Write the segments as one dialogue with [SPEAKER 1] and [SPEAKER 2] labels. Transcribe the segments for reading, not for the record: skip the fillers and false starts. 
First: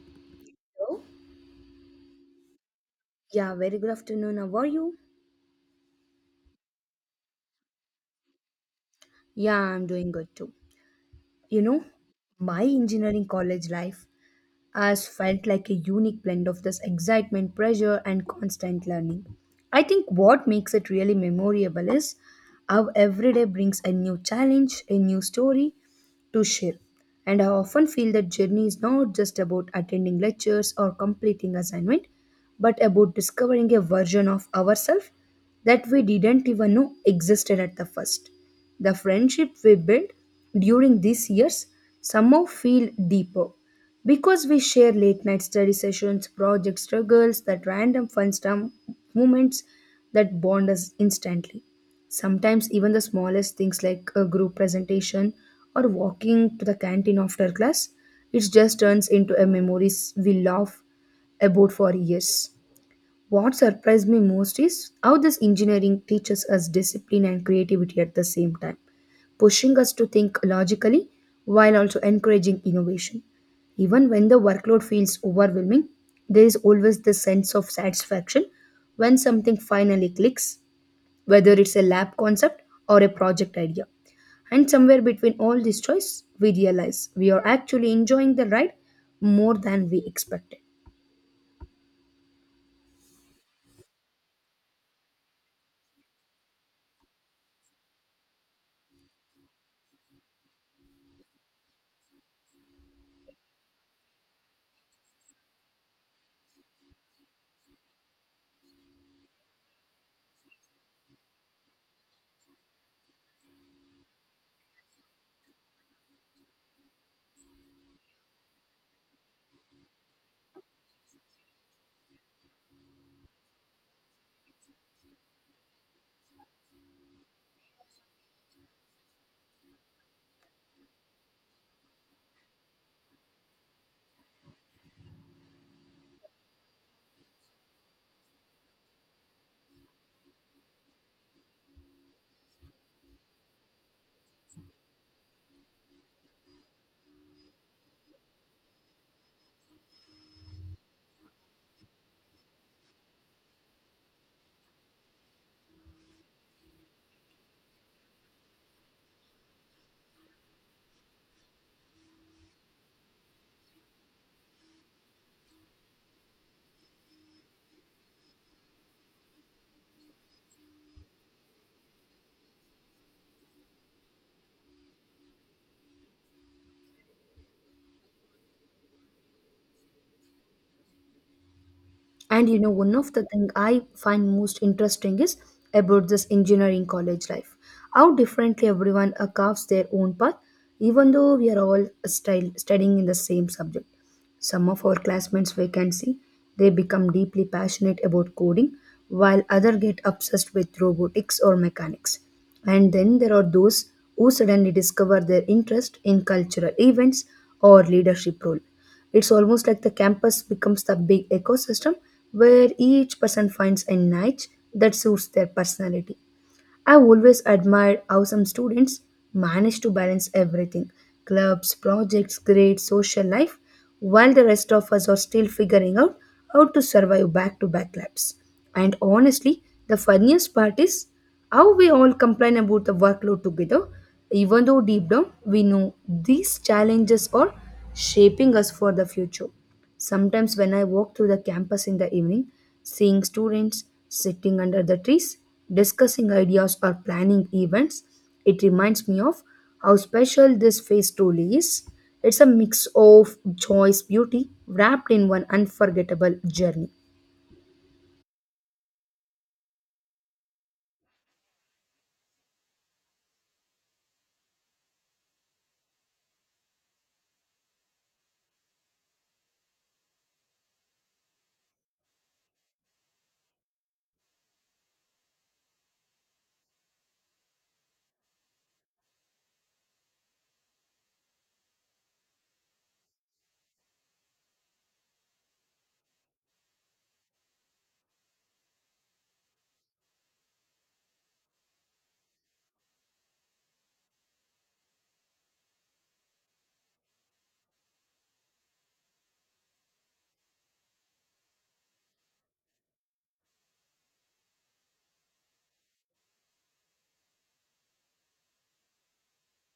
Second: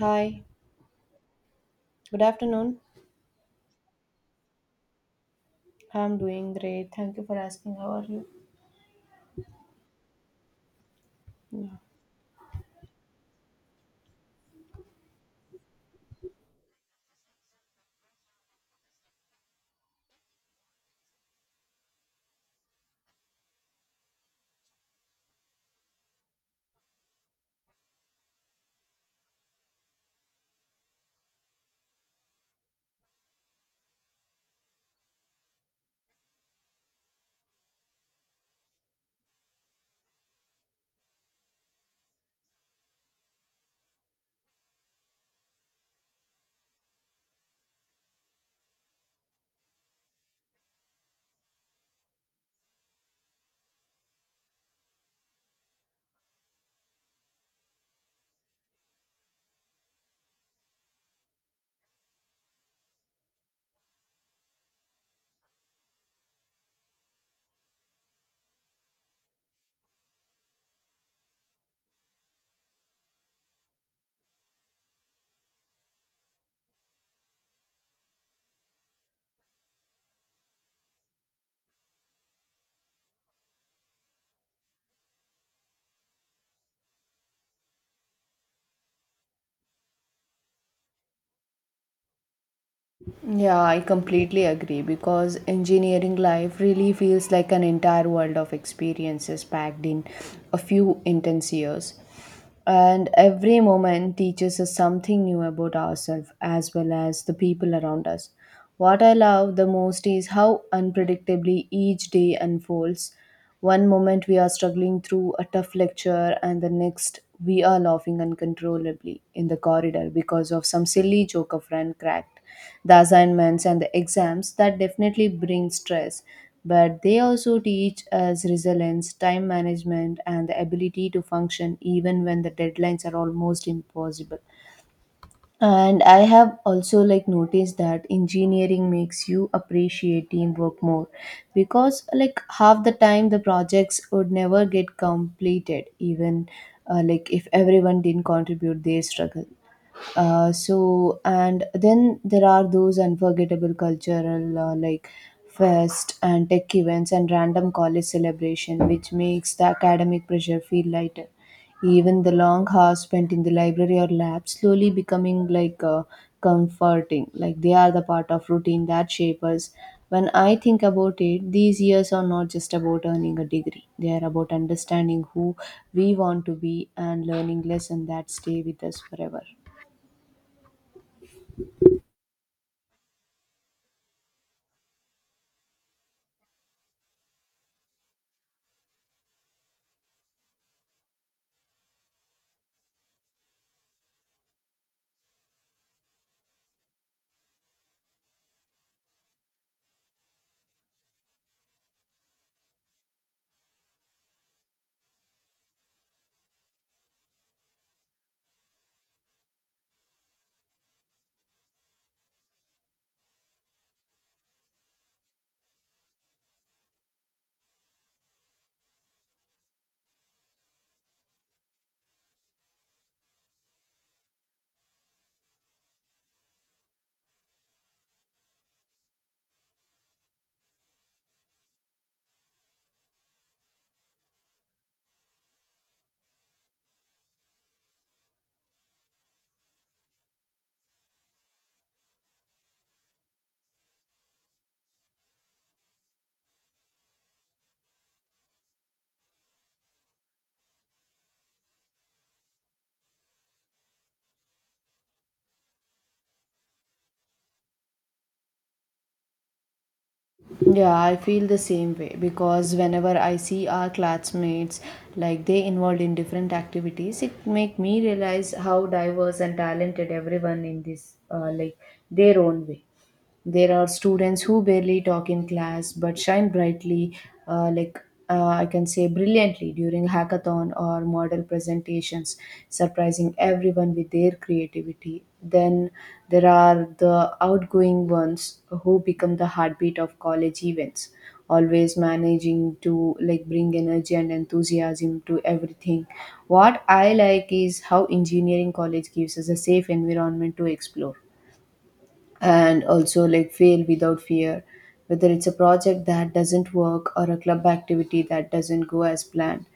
[SPEAKER 1] Hi,
[SPEAKER 2] Hello.
[SPEAKER 1] good afternoon.
[SPEAKER 2] Yeah, very good afternoon. How are you?
[SPEAKER 1] I'm doing great. Thank you for asking. How are you?
[SPEAKER 2] Yeah, I'm doing good too. You
[SPEAKER 1] Yeah.
[SPEAKER 2] know, my engineering college life has felt like a unique blend of this excitement, pressure, and constant learning. I think what makes it really memorable is how every day brings a new challenge, a new story, to share. And I often feel that journey is not just about attending lectures or completing assignment, but about discovering a version of ourselves that we didn't even know existed at the first. The friendship we built during these years somehow feel deeper because we share late night study sessions, project struggles, that random fun stuff moments that bond us instantly. Sometimes even the smallest things like a group presentation or walking to the canteen after class, it just turns into a memories we laugh about for years. What surprised me most is how this engineering teaches us discipline and creativity at the same time, pushing us to think logically while also encouraging innovation. Even when the workload feels overwhelming, there is always the sense of satisfaction when something finally clicks, whether it's a lab concept or a project idea. And somewhere between all these choice, we realize we are actually enjoying the ride more than we expected.
[SPEAKER 1] Yeah, I completely agree because engineering life really feels like an entire world of experiences packed in a few intense years. And every moment teaches us something new about ourselves as well as the people around us. What I love the most is how unpredictably each day unfolds. One moment we are struggling through a tough lecture, and the next we are laughing uncontrollably in the corridor because of some silly joke a friend cracked. The assignments and the exams that definitely bring stress, but they also teach us resilience, time management, and the ability to function even when the deadlines are almost impossible. And I have also like noticed that engineering makes you appreciate teamwork more because like half the time the projects would never get completed even like if everyone didn't contribute their struggle. So and then there are those unforgettable cultural like fest and tech events and random college celebration which makes the academic pressure feel lighter. Even the long hours spent in the library or lab slowly becoming like comforting, like they are the part of routine that shape us. When I think about it, these years are not just about earning a degree, they are about understanding who we want to be and learning lessons that stay with us forever.
[SPEAKER 2] And you know, one of the things I find most interesting is about this engineering college life. How differently everyone carves their own path, even though we are all style, studying in the same subject. Some of our classmates we can see they become deeply passionate about coding while others get obsessed with robotics or mechanics. And then there are those who suddenly discover their interest in cultural events or leadership role. It's almost like the campus becomes the big ecosystem where each person finds a niche that suits their personality. I always admired how some students manage to balance everything: clubs, projects, grades, social life, while the rest of us are still figuring out how to survive back to back labs. And honestly, the funniest part is how we all complain about the workload together, even though deep down we know these challenges are shaping us for the future. Sometimes, when I walk through the campus in the evening, seeing students sitting under the trees, discussing ideas, or planning events, it reminds me of how special this phase truly is. It's a mix of joy's beauty wrapped in one unforgettable journey.
[SPEAKER 1] Yeah, I feel the same way because whenever I see our classmates like they involved in different activities, it make me realize how diverse and talented everyone in this like their own way. There are students who barely talk in class but shine brightly, uh, like I can say brilliantly during hackathon or model presentations, surprising everyone with their creativity. Then there are the outgoing ones who become the heartbeat of college events, always managing to like bring energy and enthusiasm to everything. What I like is how engineering college gives us a safe environment to explore and also like fail without fear, whether it's a project that doesn't work or a club activity that doesn't go as planned.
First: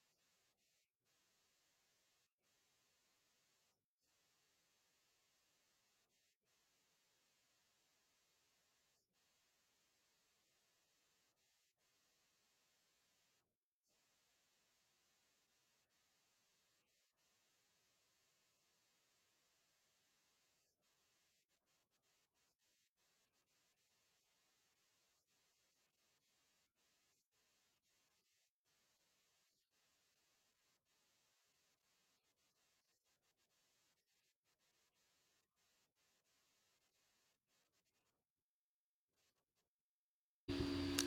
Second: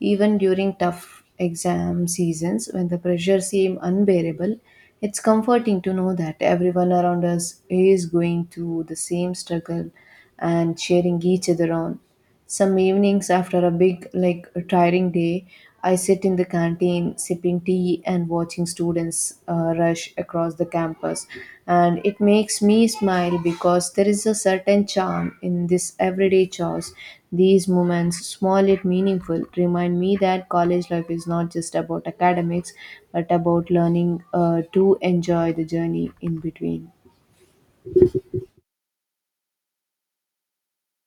[SPEAKER 1] Even during tough exam seasons when the pressure seems unbearable, it's comforting to know that everyone around us is going through the same struggle and cheering each other on. Some evenings after a big, like tiring day, I sit in the canteen sipping tea and watching students rush across the campus. And it makes me smile because there is a certain charm in this everyday chores. These moments, small yet meaningful, remind me that college life is not just about academics but about learning to enjoy the journey in between.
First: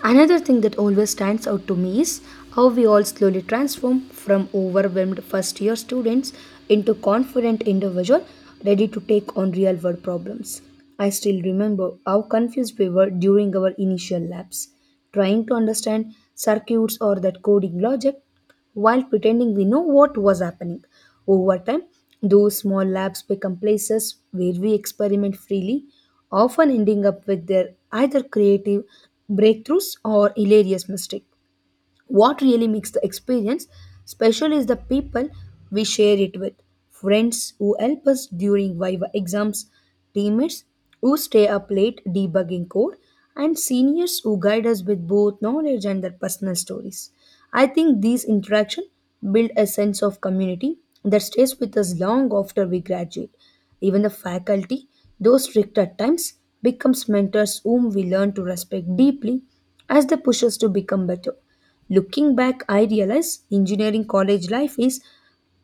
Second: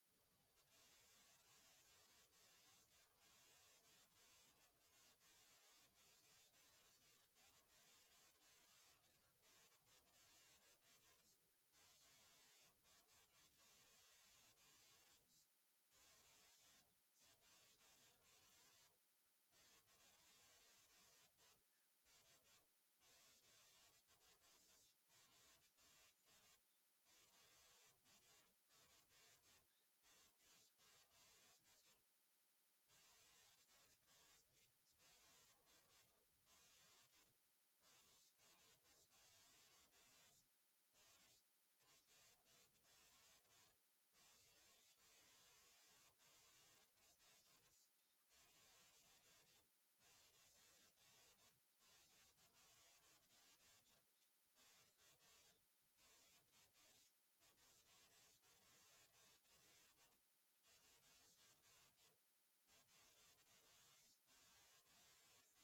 [SPEAKER 2] Another thing that always stands out to me is how we all slowly transform from overwhelmed first year students into confident individual ready to take on real world problems. I still remember how confused we were during our initial labs, trying to understand circuits or that coding logic while pretending we know what was happening. Over time, those small labs become places where we experiment freely, often ending up with their either creative breakthroughs or hilarious mistakes. What really makes the experience special is the people we share it with: friends who help us during Viva exams, teammates who stay up late debugging code, and seniors who guide us with both knowledge and their personal stories. I think these interactions build a sense of community that stays with us long after we graduate. Even the faculty, though strict at times, becomes mentors whom we learn to respect deeply as they push us to become better. Looking back, I realize engineering college life is,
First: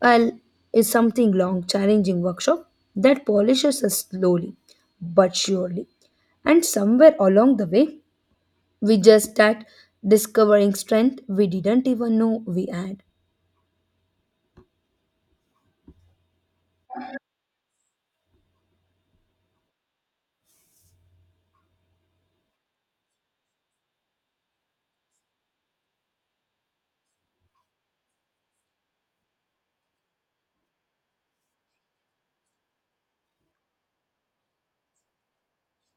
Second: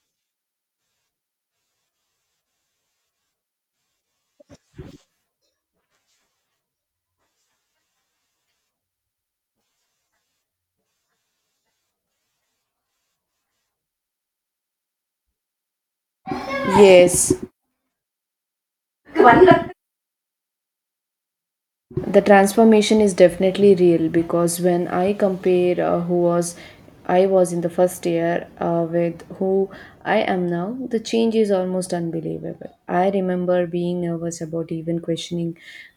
[SPEAKER 2] well is something long, challenging workshop that polishes us slowly but surely. And somewhere along the way, we just start discovering strength we didn't even know we had.
[SPEAKER 1] Yes, the transformation is definitely real because when I compare who was I was in the first year with who I am now, the change is almost unbelievable. I remember being nervous about even questioning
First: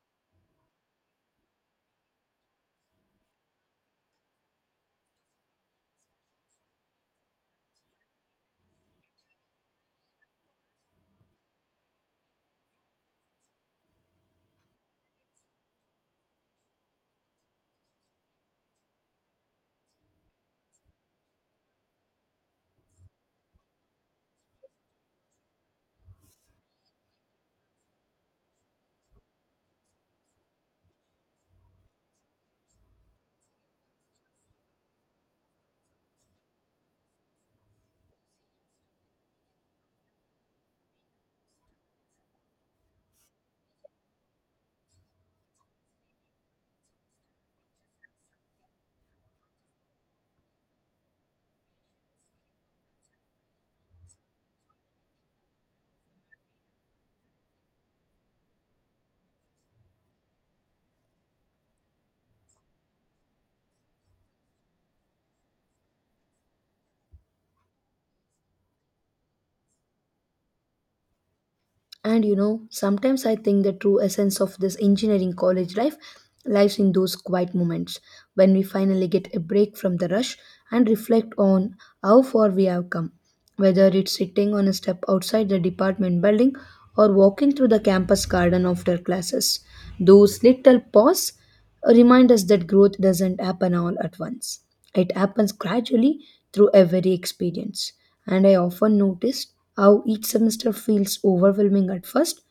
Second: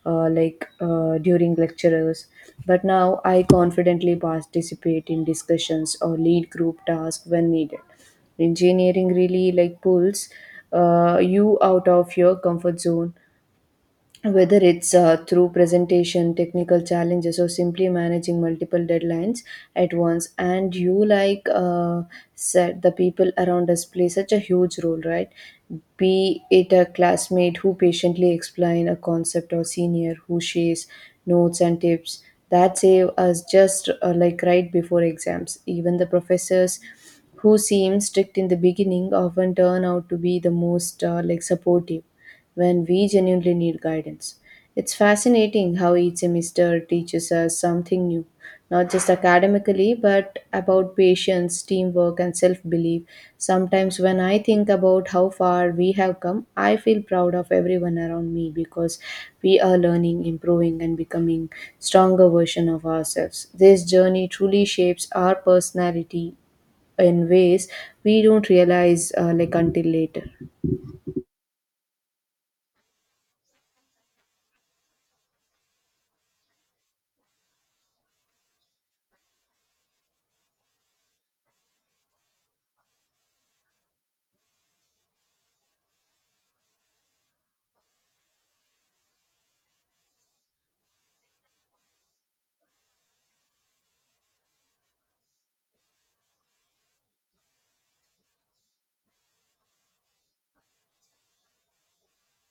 [SPEAKER 1] during lectures, but now I confidently participate in discussions or lead group tasks when needed. Engineering really like pulls you out of your comfort zone, whether it's through presentation, technical challenges, or simply managing multiple deadlines at once. And you like said, the people around us play such a huge role, right? Be it a classmate who patiently explain a concept, or senior who shares notes and tips that save us just like right before exams. Even the professors who seem strict in the beginning often turn out to be the most like supportive when we genuinely need guidance. It's fascinating how each semester teaches us something new, not just academically, but about patience, teamwork, and self belief. Sometimes, when I think about how far we have come, I feel proud of everyone around me because we are learning, improving, and becoming stronger version of ourselves. This journey truly shapes our personality in ways we don't realize like until later.
[SPEAKER 2] And you know, sometimes I think the true essence of this engineering college life lies in those quiet moments when we finally get a break from the rush and reflect on how far we have come. Whether it's sitting on a step outside the department building or walking through the campus garden after classes, those little pauses remind us that growth doesn't happen all at once. It happens gradually through every experience. And I often noticed how each semester feels overwhelming at first.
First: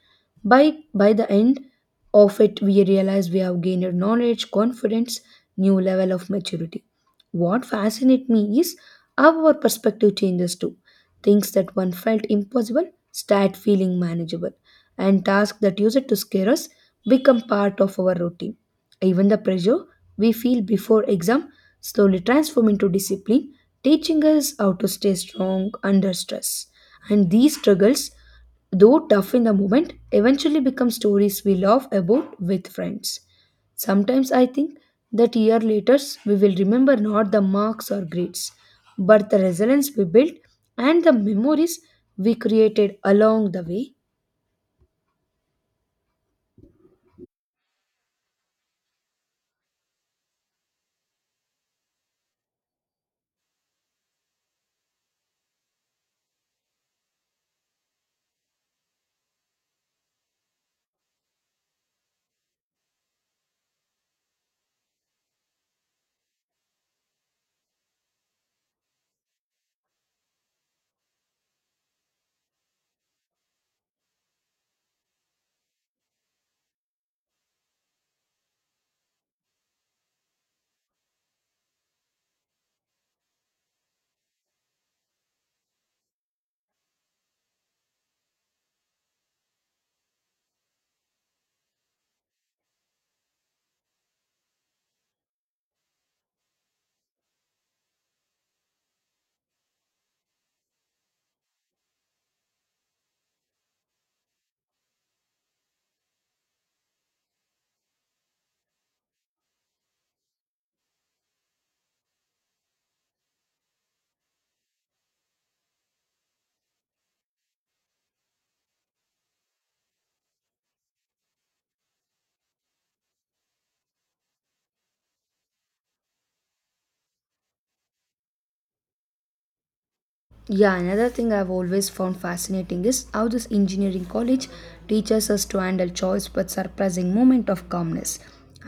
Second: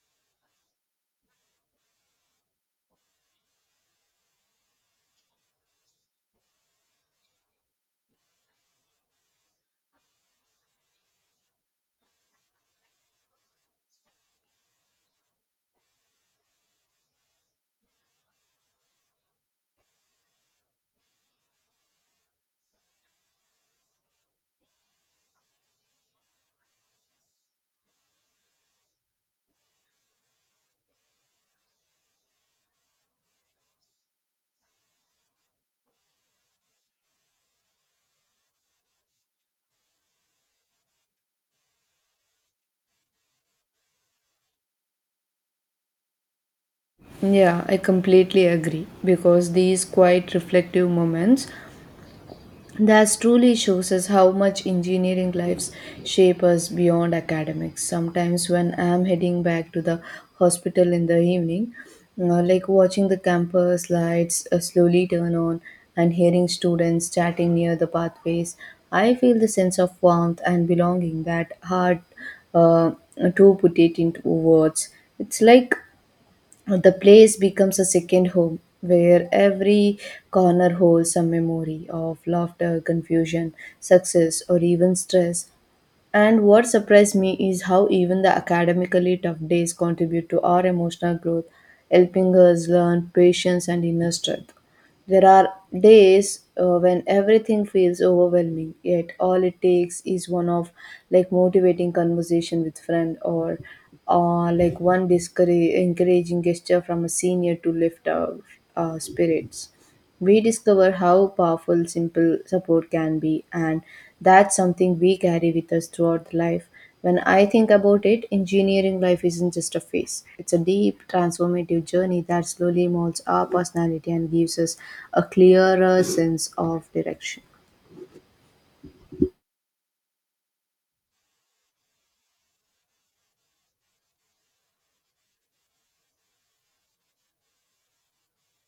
[SPEAKER 2] By the end of it, we realize we have gained knowledge, confidence, new level of maturity. What fascinates me is how our perspective changes too. Things that one felt impossible start feeling manageable, and tasks that used to scare us become part of our routine. Even the pressure we feel before exam slowly transforms into discipline, teaching us how to stay strong under stress. And these struggles, though tough in the moment, eventually become stories we laugh about with friends. Sometimes I think that year later we will remember not the marks or grades, but the resilience we built and the memories we created along the way.
[SPEAKER 1] Yeah, I completely agree because these quite reflective moments that truly shows us how much engineering lives shape us beyond academics. Sometimes when I'm heading back to the hospital in the evening, like watching the campus lights slowly turn on and hearing students chatting near the pathways, I feel the sense of warmth and belonging that hard uh, to put it into words. It's like the place becomes a second home where every corner holds a memory of laughter, confusion, success, or even stress. And what surprised me is how even the academically tough days contribute to our emotional growth, helping us learn patience and inner strength. There are days when everything feels overwhelming, yet all it takes is one of like motivating conversation with friend or like one discourage, encouraging gesture from a senior to lift our spirits. We discover how powerful simple support can be, and that's something we carry with us throughout life. When I think about it, engineering life isn't just a phase, it's a deep, transformative journey that slowly molds our personality and gives us a clearer sense of direction.
[SPEAKER 2] Yeah, another thing I've always found fascinating is how this engineering college teaches us to handle choice but surprising moment of calmness.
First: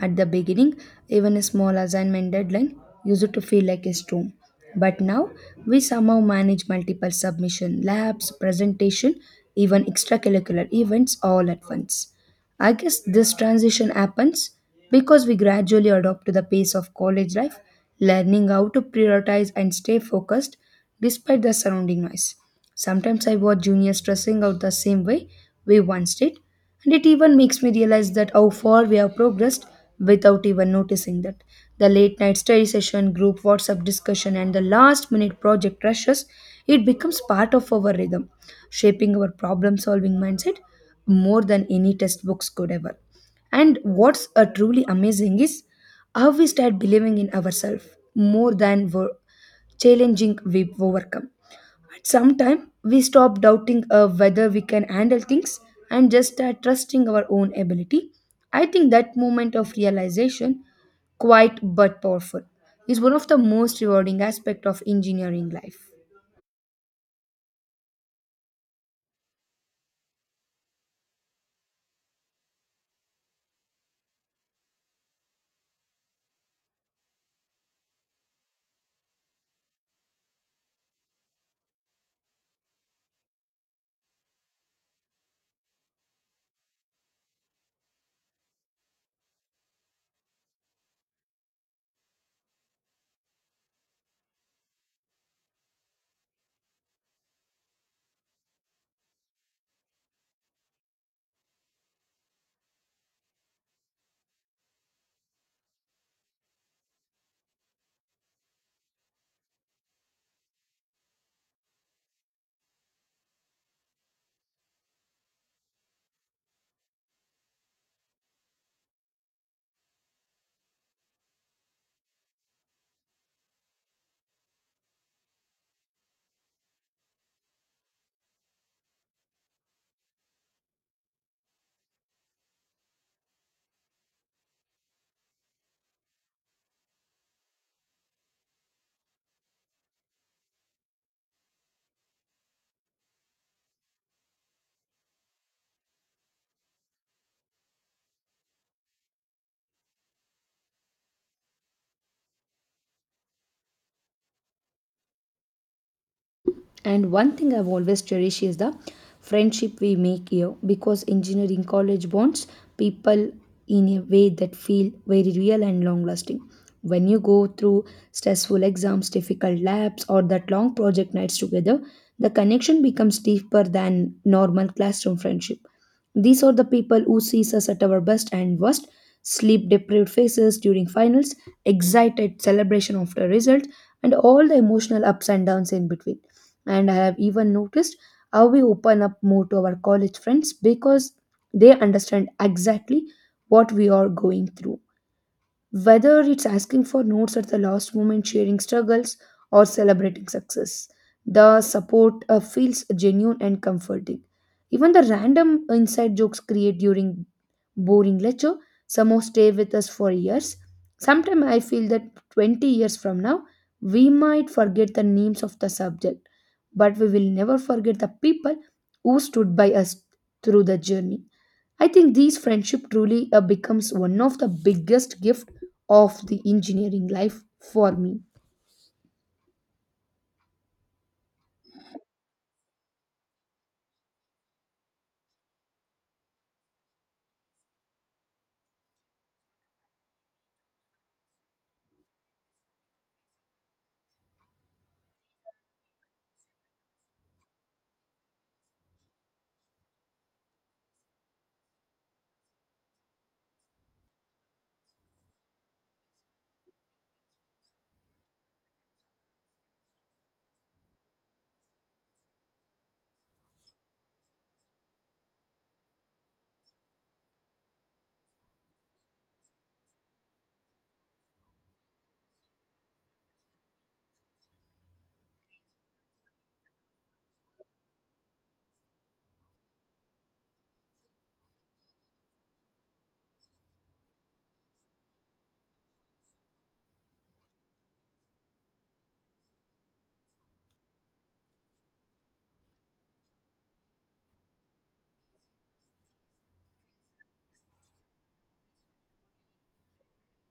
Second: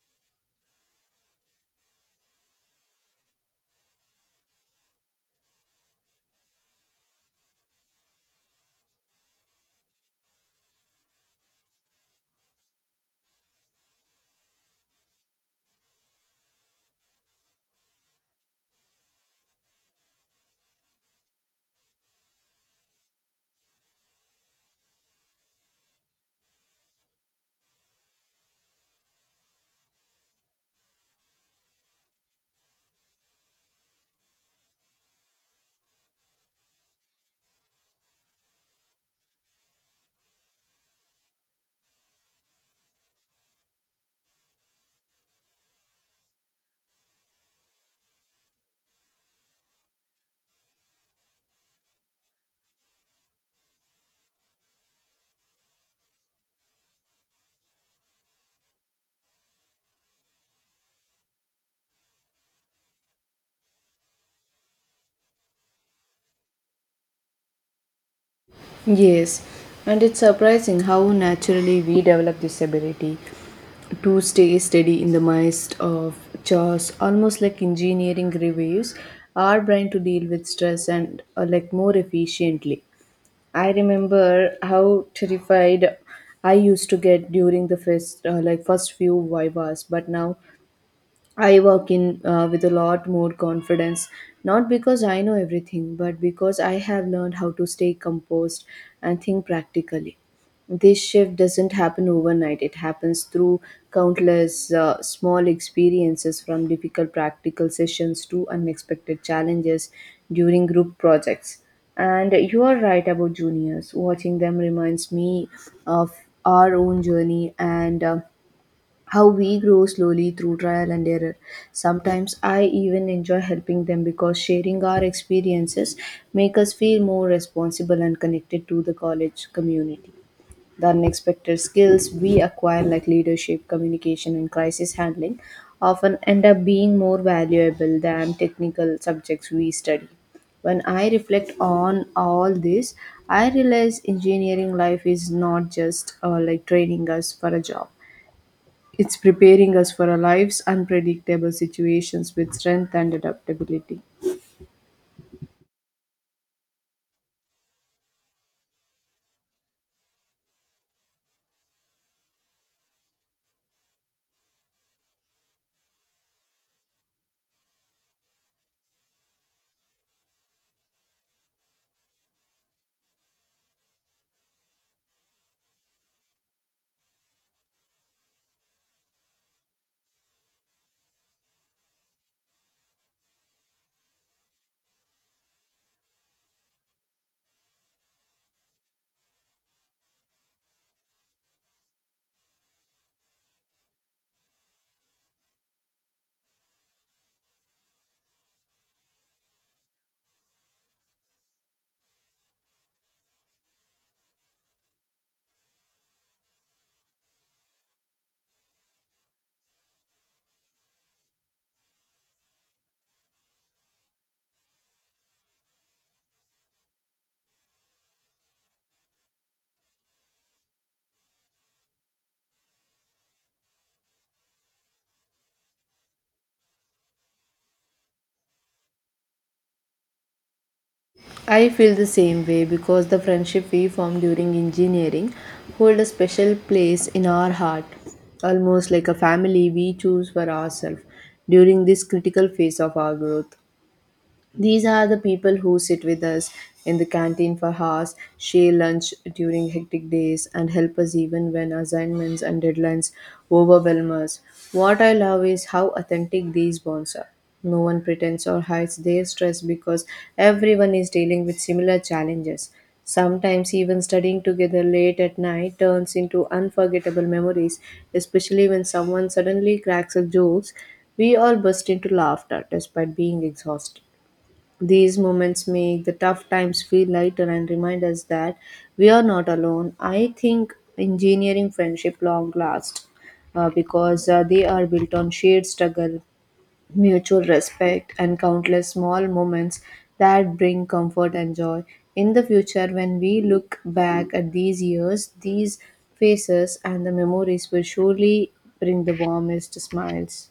[SPEAKER 2] At the beginning, even a small assignment deadline used to feel like a storm. But now, we somehow manage multiple submission, labs, presentation, even extracurricular events all at once. I guess this transition happens because we gradually adopt to the pace of college life, learning how to prioritize and stay focused despite the surrounding noise. Sometimes I watch juniors stressing out the same way we once did, and it even makes me realize that how far we have progressed without even noticing that. The late night study session, group WhatsApp discussion, and the last minute project rushes, it becomes part of our rhythm, shaping our problem solving mindset more than any textbooks could ever. And what's truly amazing is how we start believing in ourselves more than we're challenging we overcome. At some time, we stop doubting whether we can handle things and just start trusting our own ability. I think that moment of realization, quite but powerful, is one of the most rewarding aspects of engineering life.
[SPEAKER 1] Yes, and it's surprising how naturally we develop this ability to stay steady in the midst of chores, almost like engineering reviews, our brain to deal with stress and like more efficiently. I remember how terrified I used to get during the first first few vivas, but now I walk in with a lot more confidence, not because I know everything, but because I have learned how to stay composed and think practically. This shift doesn't happen overnight, it happens through countless small experiences, from difficult practical sessions to unexpected challenges during group projects. And you are right about juniors. Watching them reminds me of our own journey and how we grow slowly through trial and error. Sometimes I even enjoy helping them because sharing our experiences make us feel more responsible and connected to the college community. The unexpected skills we acquire, like leadership, communication, and crisis handling, often end up being more valuable than technical subjects we study. When I reflect on all this, I realize engineering life is not just like training us for a job, it's preparing us for our life's unpredictable situations with strength and adaptability.
[SPEAKER 2] And one thing I've always cherished is the friendship we make here, because engineering college bonds people in a way that feel very real and long lasting. When you go through stressful exams, difficult labs, or that long project nights together, the connection becomes deeper than normal classroom friendship. These are the people who sees us at our best and worst, sleep deprived faces during finals, excited celebration after results, and all the emotional ups and downs in between. And I have even noticed how we open up more to our college friends because they understand exactly what we are going through, whether it's asking for notes at the last moment, sharing struggles, or celebrating success. The support feels genuine and comforting. Even the random inside jokes created during boring lecture somehow stay with us for years. Sometimes I feel that 20 years from now, we might forget the names of the subject, but we will never forget the people who stood by us through the journey. I think these friendship truly becomes one of the biggest gift of the engineering life for me.
[SPEAKER 1] I feel the same way because the friendship we formed during engineering hold a special place in our heart, almost like a family we choose for ourselves during this critical phase of our growth. These are the people who sit with us in the canteen for hours, share lunch during hectic days, and help us even when assignments and deadlines overwhelm us. What I love is how authentic these bonds are. No one pretends or hides their stress because everyone is dealing with similar challenges. Sometimes, even studying together late at night turns into unforgettable memories, especially when someone suddenly cracks a joke. We all burst into laughter despite being exhausted. These moments make the tough times feel lighter and remind us that we are not alone. I think engineering friendship long last because they are built on shared struggle, mutual respect, and countless small moments that bring comfort and joy. In the future, when we look back at these years, these faces and the memories will surely bring the warmest smiles.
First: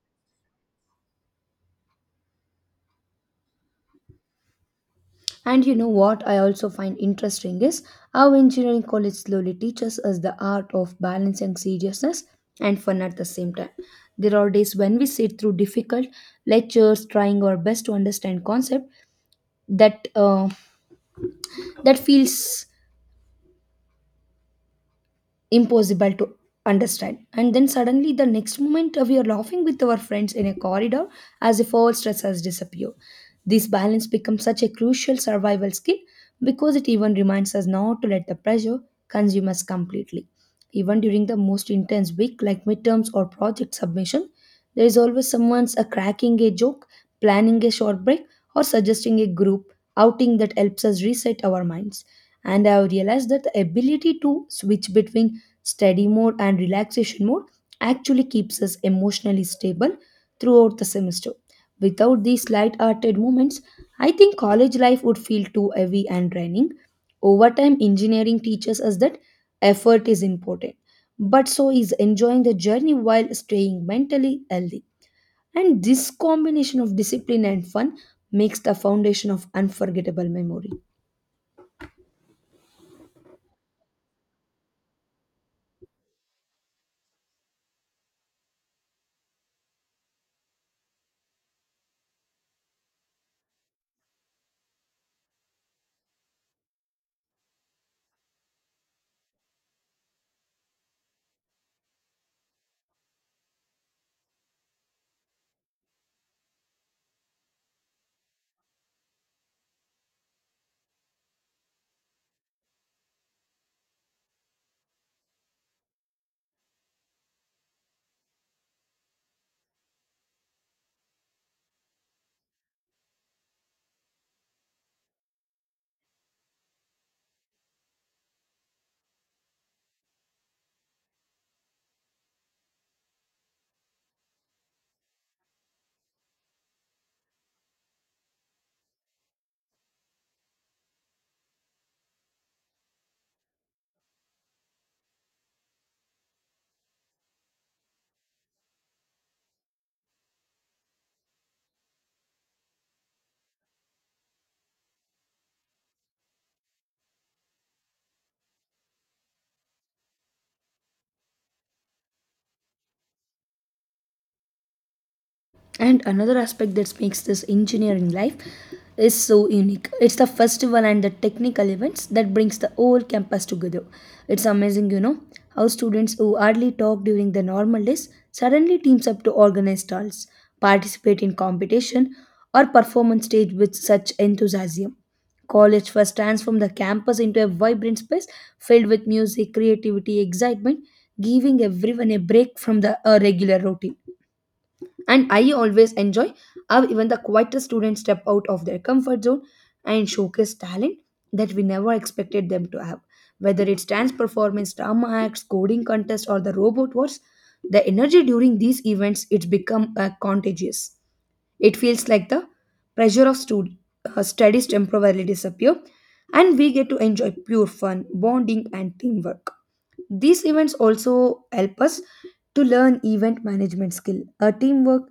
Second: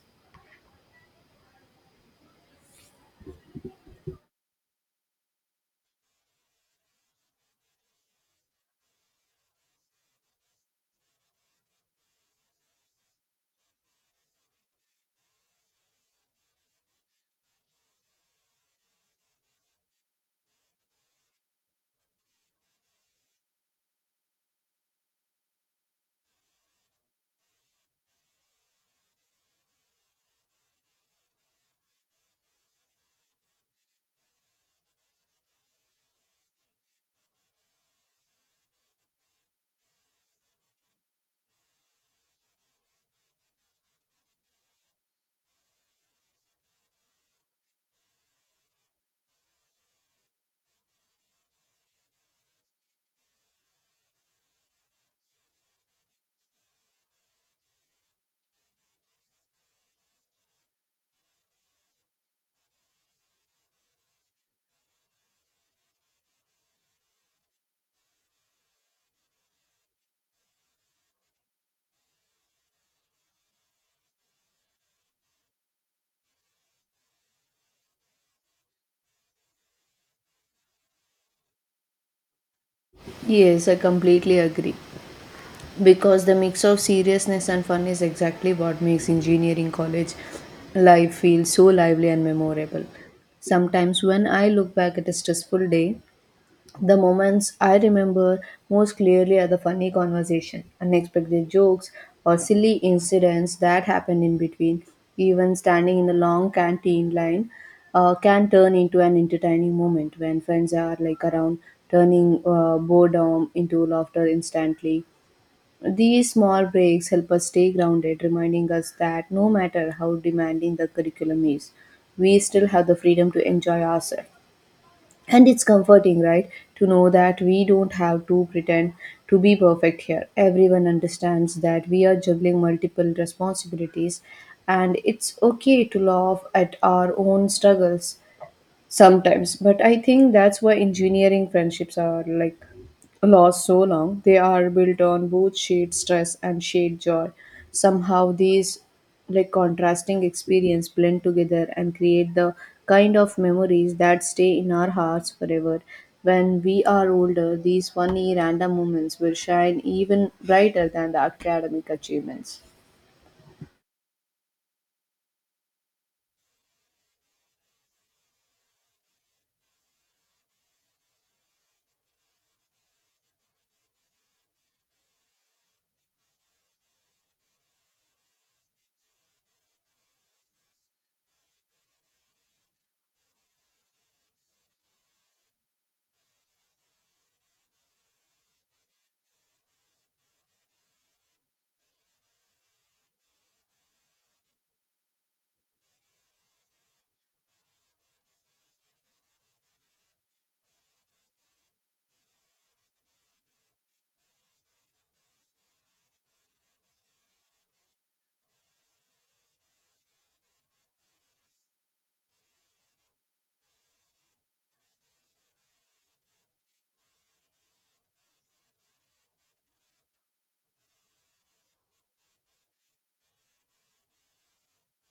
[SPEAKER 2] And you know what I also find interesting is how engineering college slowly teaches us the art of balancing seriousness and fun at the same time. There are days when we sit through difficult lectures, trying our best to understand concept that uh, that feels impossible to understand, and then suddenly the next moment we are laughing with our friends in a corridor as if all stress has disappeared. This balance becomes such a crucial survival skill because it even reminds us not to let the pressure consume us completely. Even during the most intense week like midterms or project submission, there is always someone's a cracking a joke, planning a short break, or suggesting a group outing that helps us reset our minds. And I have realized that the ability to switch between study mode and relaxation mode actually keeps us emotionally stable throughout the semester. Without these light-hearted moments, I think college life would feel too heavy and draining. Over time, engineering teaches us that effort is important, but so is enjoying the journey while staying mentally healthy. And this combination of discipline and fun makes the foundation of unforgettable memories.
[SPEAKER 1] Yes, I completely agree, because the mix of seriousness and fun is exactly what makes engineering college life feel so lively and memorable. Sometimes, when I look back at a stressful day, the moments I remember most clearly are the funny conversation, unexpected jokes, or silly incidents that happened in between. Even standing in a long canteen line can turn into an entertaining moment when friends are like around, turning boredom into laughter instantly. These small breaks help us stay grounded, reminding us that no matter how demanding the curriculum is, we still have the freedom to enjoy ourselves. And it's comforting, right, to know that we don't have to pretend to be perfect here. Everyone understands that we are juggling multiple responsibilities, and it's okay to laugh at our own struggles sometimes. But I think that's why engineering friendships are like last so long, they are built on both shared stress and shared joy. Somehow these like contrasting experience blend together and create the kind of memories that stay in our hearts forever. When we are older, these funny random moments will shine even brighter than the academic achievements.
[SPEAKER 2] And another aspect that makes this engineering life is so unique. It's the festival and the technical events that brings the whole campus together. It's amazing, you know, how students who hardly talk during the normal days suddenly teams up to organize stalls, participate in competition, or perform on stage with such enthusiasm. College fest transforms the campus into a vibrant space filled with music, creativity, excitement, giving everyone a break from the regular routine. And I always enjoy how even the quietest students step out of their comfort zone and showcase talent that we never expected them to have, whether it's dance performance, drama acts, coding contest, or the robot wars. The energy during these events, it's become contagious. It feels like the pressure of studies temporarily disappear, and we get to enjoy pure fun, bonding, and teamwork. These events also help us to learn event management skill, a teamwork,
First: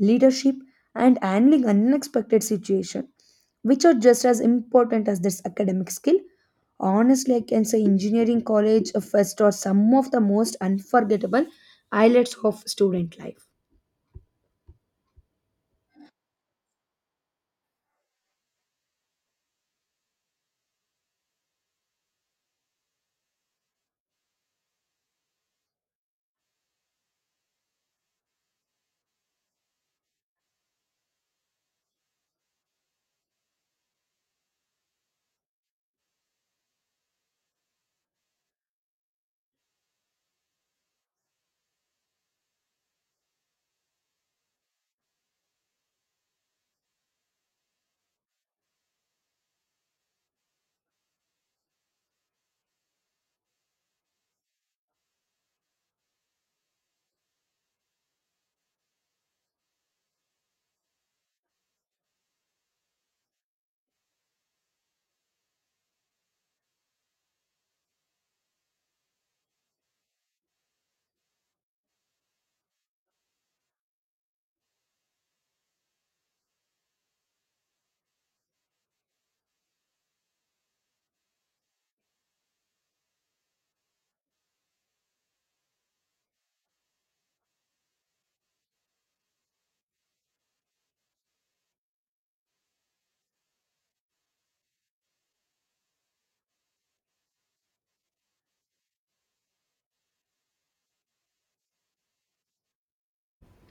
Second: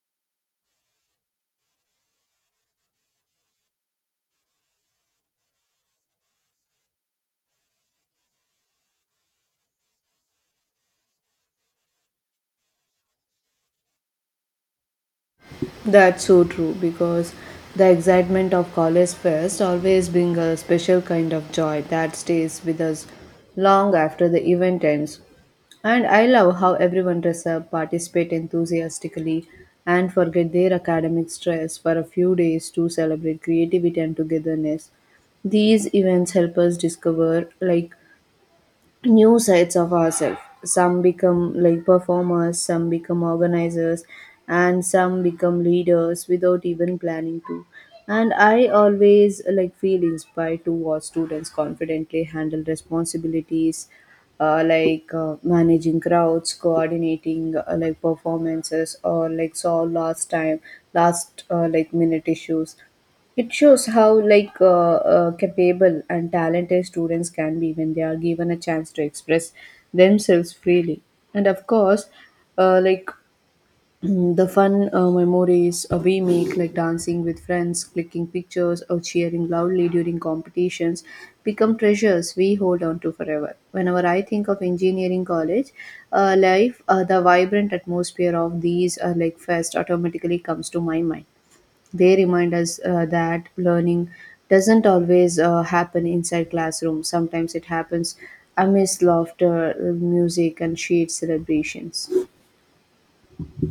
[SPEAKER 2] leadership, and handling unexpected situation, which are just as important as this academic skill. Honestly, I can say engineering college or fest are some of the most unforgettable highlights of student life.
[SPEAKER 1] That's so true, because the excitement of college fest always brings a special kind of joy that stays with us long after the event ends. And I love how everyone dress up, participate enthusiastically, and forget their academic stress for a few days to celebrate creativity and togetherness. These events help us discover like new sides of ourselves. Some become like performers, some become organizers, and some become leaders without even planning to. And I always feel inspired to watch students confidently handle responsibilities, managing crowds, coordinating performances, or solve last time, last like minute issues. It shows how capable and talented students can be when they are given a chance to express themselves freely. And of course, uh, like the fun memories we make, like dancing with friends, clicking pictures, or cheering loudly during competitions, become treasures we hold on to forever. Whenever I think of engineering college life, the vibrant atmosphere of these fest automatically comes to my mind. They remind us that learning doesn't always happen inside classrooms. Sometimes it happens amidst laughter, music, and shared celebrations.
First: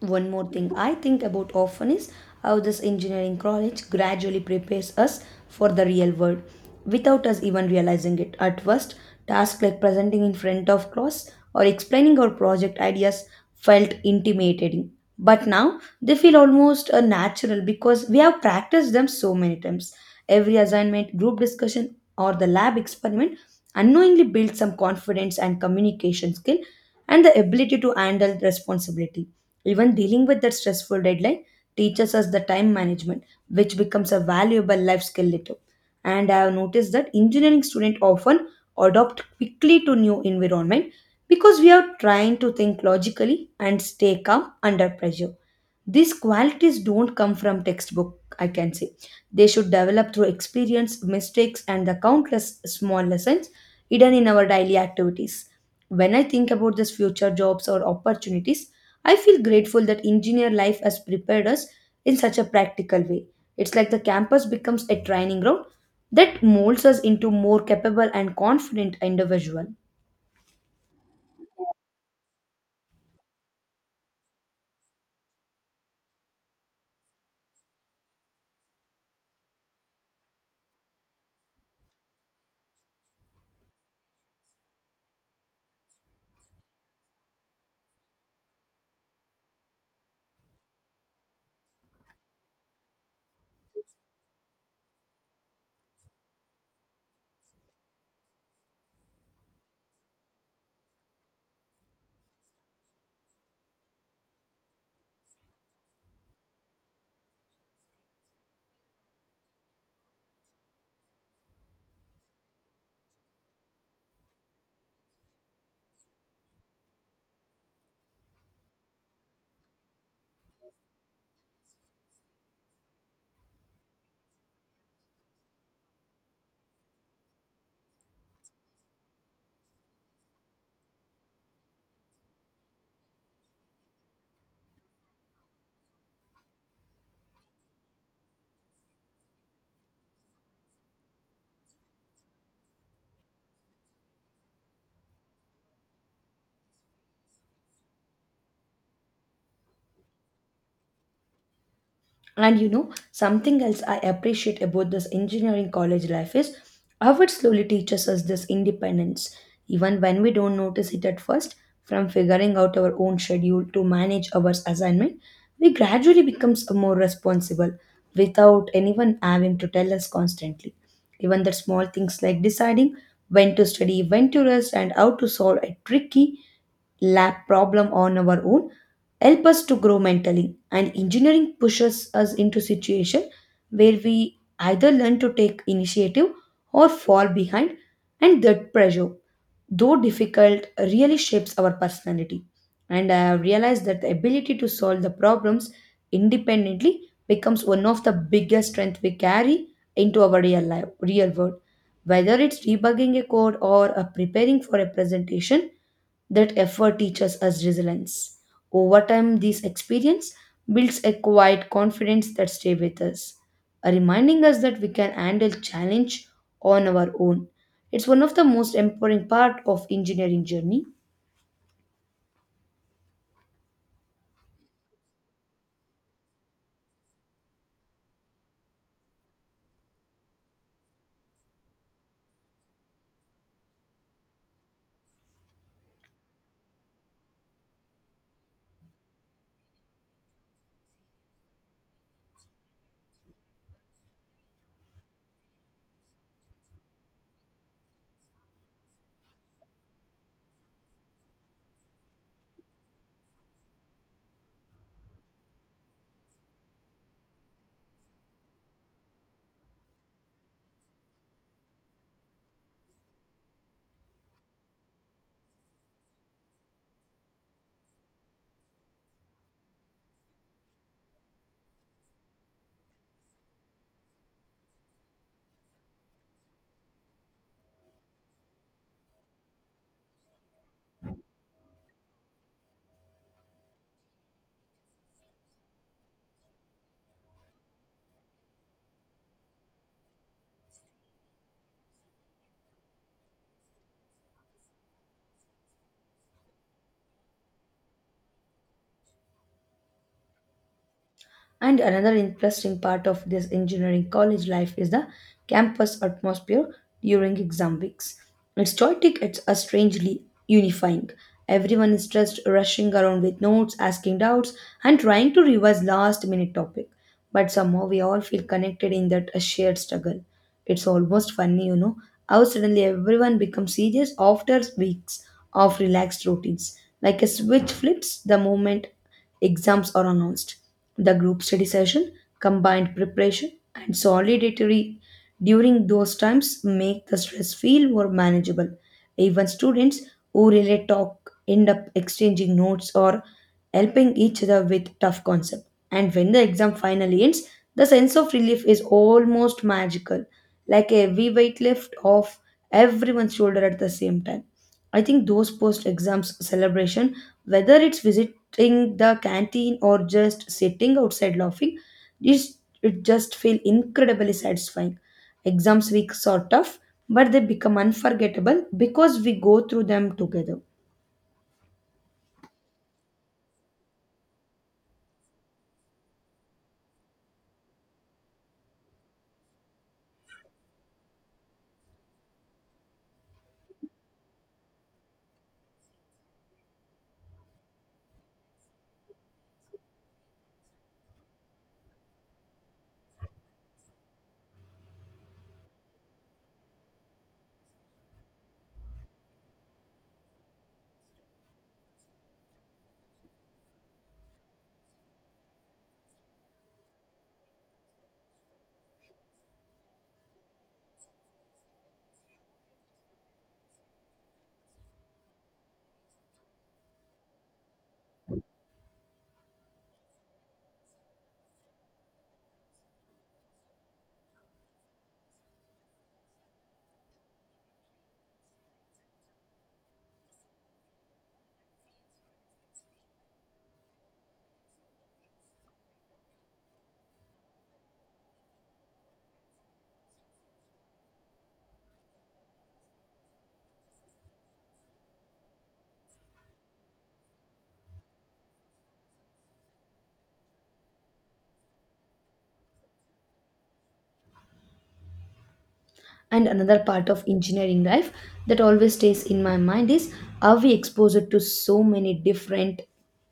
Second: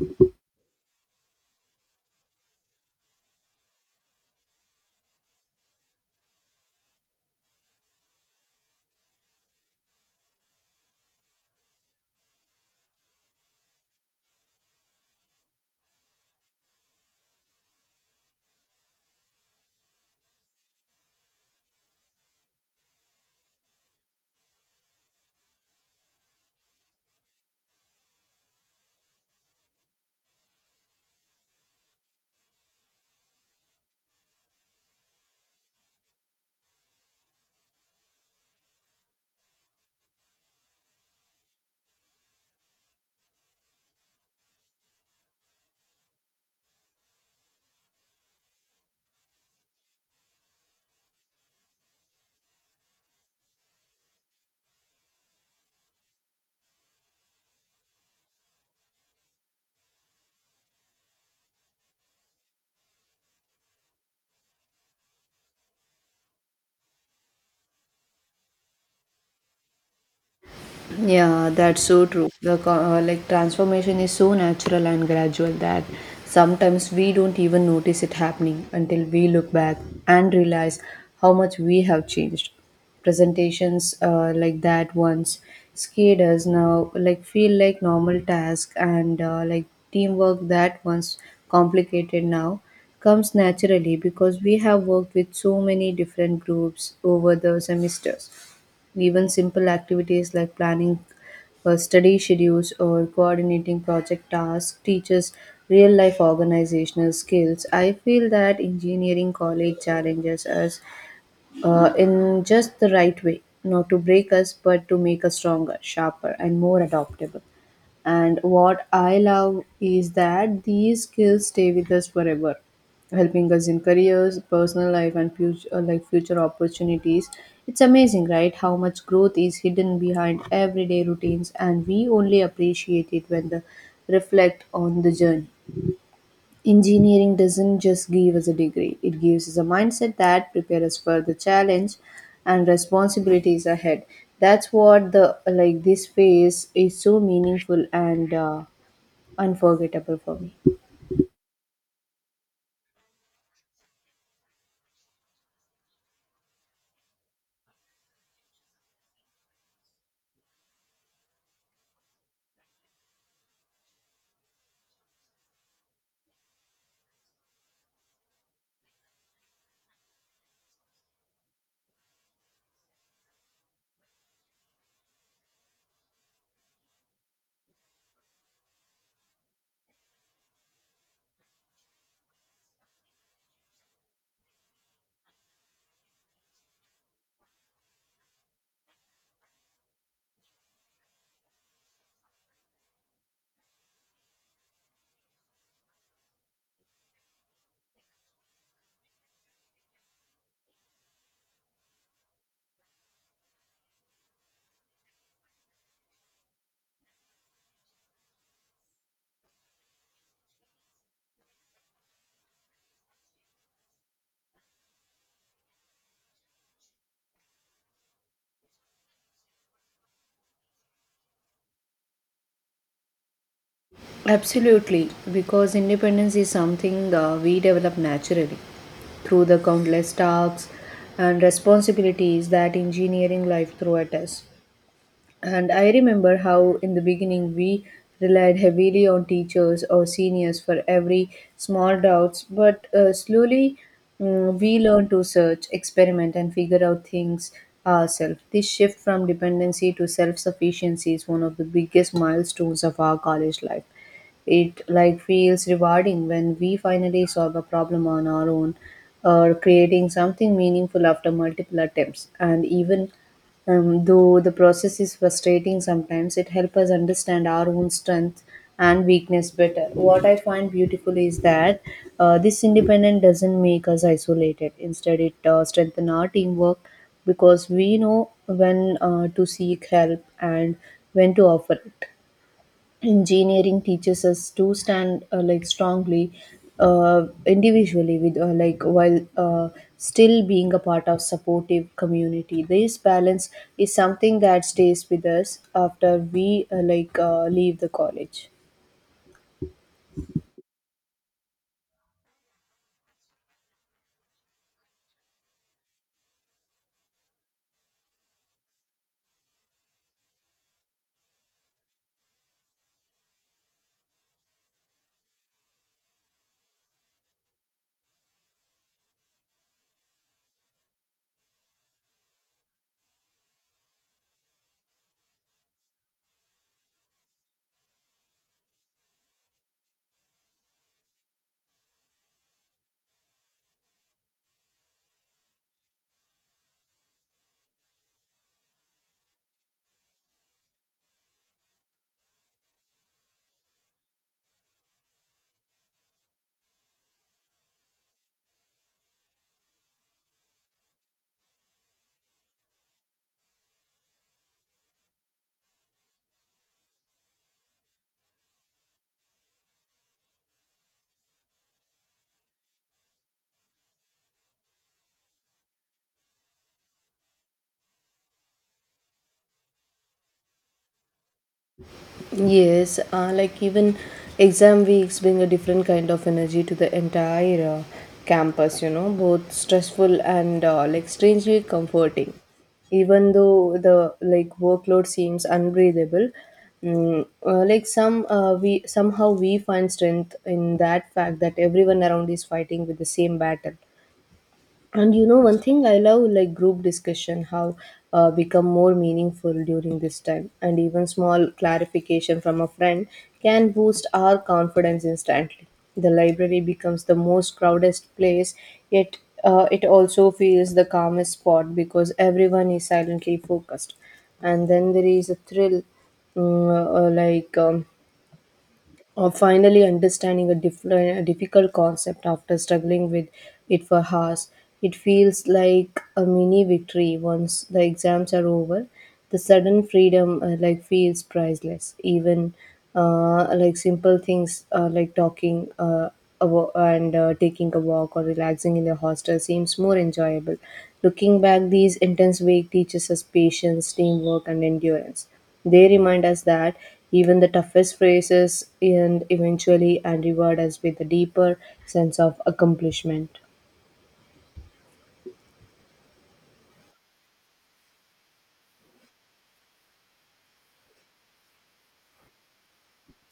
[SPEAKER 2] One more thing I think about often is how this engineering college gradually prepares us for the real world without us even realizing it. At first, tasks like presenting in front of class or explaining our project ideas felt intimidating. But now they feel almost natural because we have practiced them so many times. Every assignment, group discussion, or the lab experiment unknowingly builds some confidence and communication skill and the ability to handle responsibility. Even dealing with that stressful deadline teaches us the time management, which becomes a valuable life skill later. And I have noticed that engineering students often adopt quickly to new environment because we are trying to think logically and stay calm under pressure. These qualities don't come from textbook, I can say. They should develop through experience, mistakes, and the countless small lessons hidden in our daily activities when I think about these future jobs or opportunities, I feel grateful that engineer life has prepared us in such a practical way. It's like the campus becomes a training ground that molds us into more capable and confident individual.
[SPEAKER 1] Yeah, that's so true. The transformation is so natural and gradual that sometimes we don't even notice it happening until we look back and realize how much we have changed. Presentations that once scared us now feel like normal task, and teamwork that once complicated now comes naturally because we have worked with so many different groups over the semesters. Even simple activities like planning study schedules, or coordinating project tasks teaches real life organizational skills. I feel that engineering college challenges us in just the right way, not to break us, but to make us stronger, sharper, and more adaptable. And what I love is that these skills stay with us forever, helping us in careers, personal life, and future opportunities. It's amazing, right? How much growth is hidden behind everyday routines, and we only appreciate it when the reflect on the journey. Engineering doesn't just give us a degree; it gives us a mindset that prepares us for the challenge and responsibilities ahead. That's what the like this phase is so meaningful and unforgettable for me.
[SPEAKER 2] And you know, something else I appreciate about this engineering college life is how it slowly teaches us this independence, even when we don't notice it at first. From figuring out our own schedule to manage our assignment, we gradually becomes more responsible without anyone having to tell us constantly. Even the small things like deciding when to study, when to rest, and how to solve a tricky lab problem on our own help us to grow mentally. And engineering pushes us into situation where we either learn to take initiative or fall behind, and that pressure, though difficult, really shapes our personality. And I have realized that the ability to solve the problems independently becomes one of the biggest strengths we carry into our real life, real world. Whether it's debugging a code or preparing for a presentation, that effort teaches us resilience. Over time, this experience builds a quiet confidence that stays with us, reminding us that we can handle challenge on our own. It's one of the most empowering part of engineering journey.
[SPEAKER 1] Absolutely, because independence is something we develop naturally through the countless tasks and responsibilities that engineering life throw at us. And I remember how, in the beginning, we relied heavily on teachers or seniors for every small doubts, but slowly we learned to search, experiment, and figure out things ourselves. This shift from dependency to self sufficiency is one of the biggest milestones of our college life. It feels rewarding when we finally solve a problem on our own or creating something meaningful after multiple attempts, and even though the process is frustrating sometimes, it helps us understand our own strength and weakness better. What I find beautiful is that this independence doesn't make us isolated. Instead, it strengthens our teamwork, because we know when to seek help and when to offer it. Engineering teaches us to stand strongly individually with like while still being a part of supportive community. This balance is something that stays with us after we leave the college.
[SPEAKER 2] And another interesting part of this engineering college life is the campus atmosphere during exam weeks. It's chaotic, it's a strangely unifying. Everyone is just rushing around with notes, asking doubts, and trying to revise last minute topic. But somehow we all feel connected in that a shared struggle. It's almost funny, you know, how suddenly everyone becomes serious after weeks of relaxed routines. Like a switch flips the moment exams are announced. The group study session, combined preparation, and solidatory during those times make the stress feel more manageable. Even students who relay talk end up exchanging notes or helping each other with tough concepts. And when the exam finally ends, the sense of relief is almost magical, like a heavy weight lift off everyone's shoulder at the same time. I think those post exams celebration, whether it's visit entering the canteen or just sitting outside laughing, it's, it just feel incredibly satisfying. Exams weeks are tough, but they become unforgettable because we go through them together.
[SPEAKER 1] Yes, even exam weeks bring a different kind of energy to the entire campus, you know, both stressful and strangely comforting. Even though the workload seems unbreathable, mm, like some we somehow we find strength in that fact that everyone around is fighting with the same battle. And you know, one thing I love group discussion, how become more meaningful during this time, and even small clarification from a friend can boost our confidence instantly. The library becomes the most crowded place, yet it also feels the calmest spot because everyone is silently focused. And then there is a thrill, mm, uh, like um, or finally understanding a difficult concept after struggling with it for hours. It feels like a mini victory once the exams are over. The sudden freedom feels priceless. Even simple things talking, and taking a walk or relaxing in the hostel seems more enjoyable. Looking back, these intense week teaches us patience, teamwork, and endurance. They remind us that even the toughest phrases end eventually and reward us with a deeper sense of accomplishment.
[SPEAKER 2] And another part of engineering life that always stays in my mind is are we exposed to so many different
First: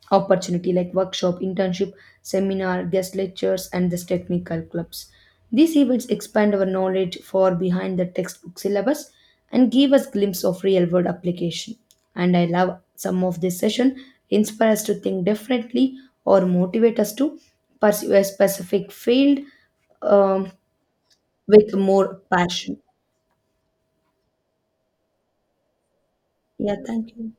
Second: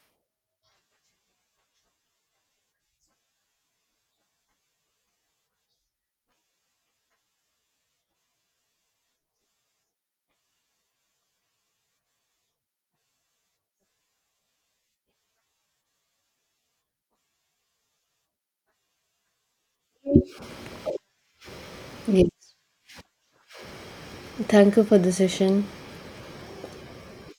[SPEAKER 2] opportunity like workshop, internship, seminar, guest lectures, and this technical clubs. These events expand our knowledge far behind the textbook syllabus and give us glimpse of real world application. And I love some of this session inspire us to think differently or motivate us to pursue a specific field um, with more
[SPEAKER 1] Yes.
[SPEAKER 2] passion.
[SPEAKER 1] Thank you for the session.
[SPEAKER 2] Yeah, thank you.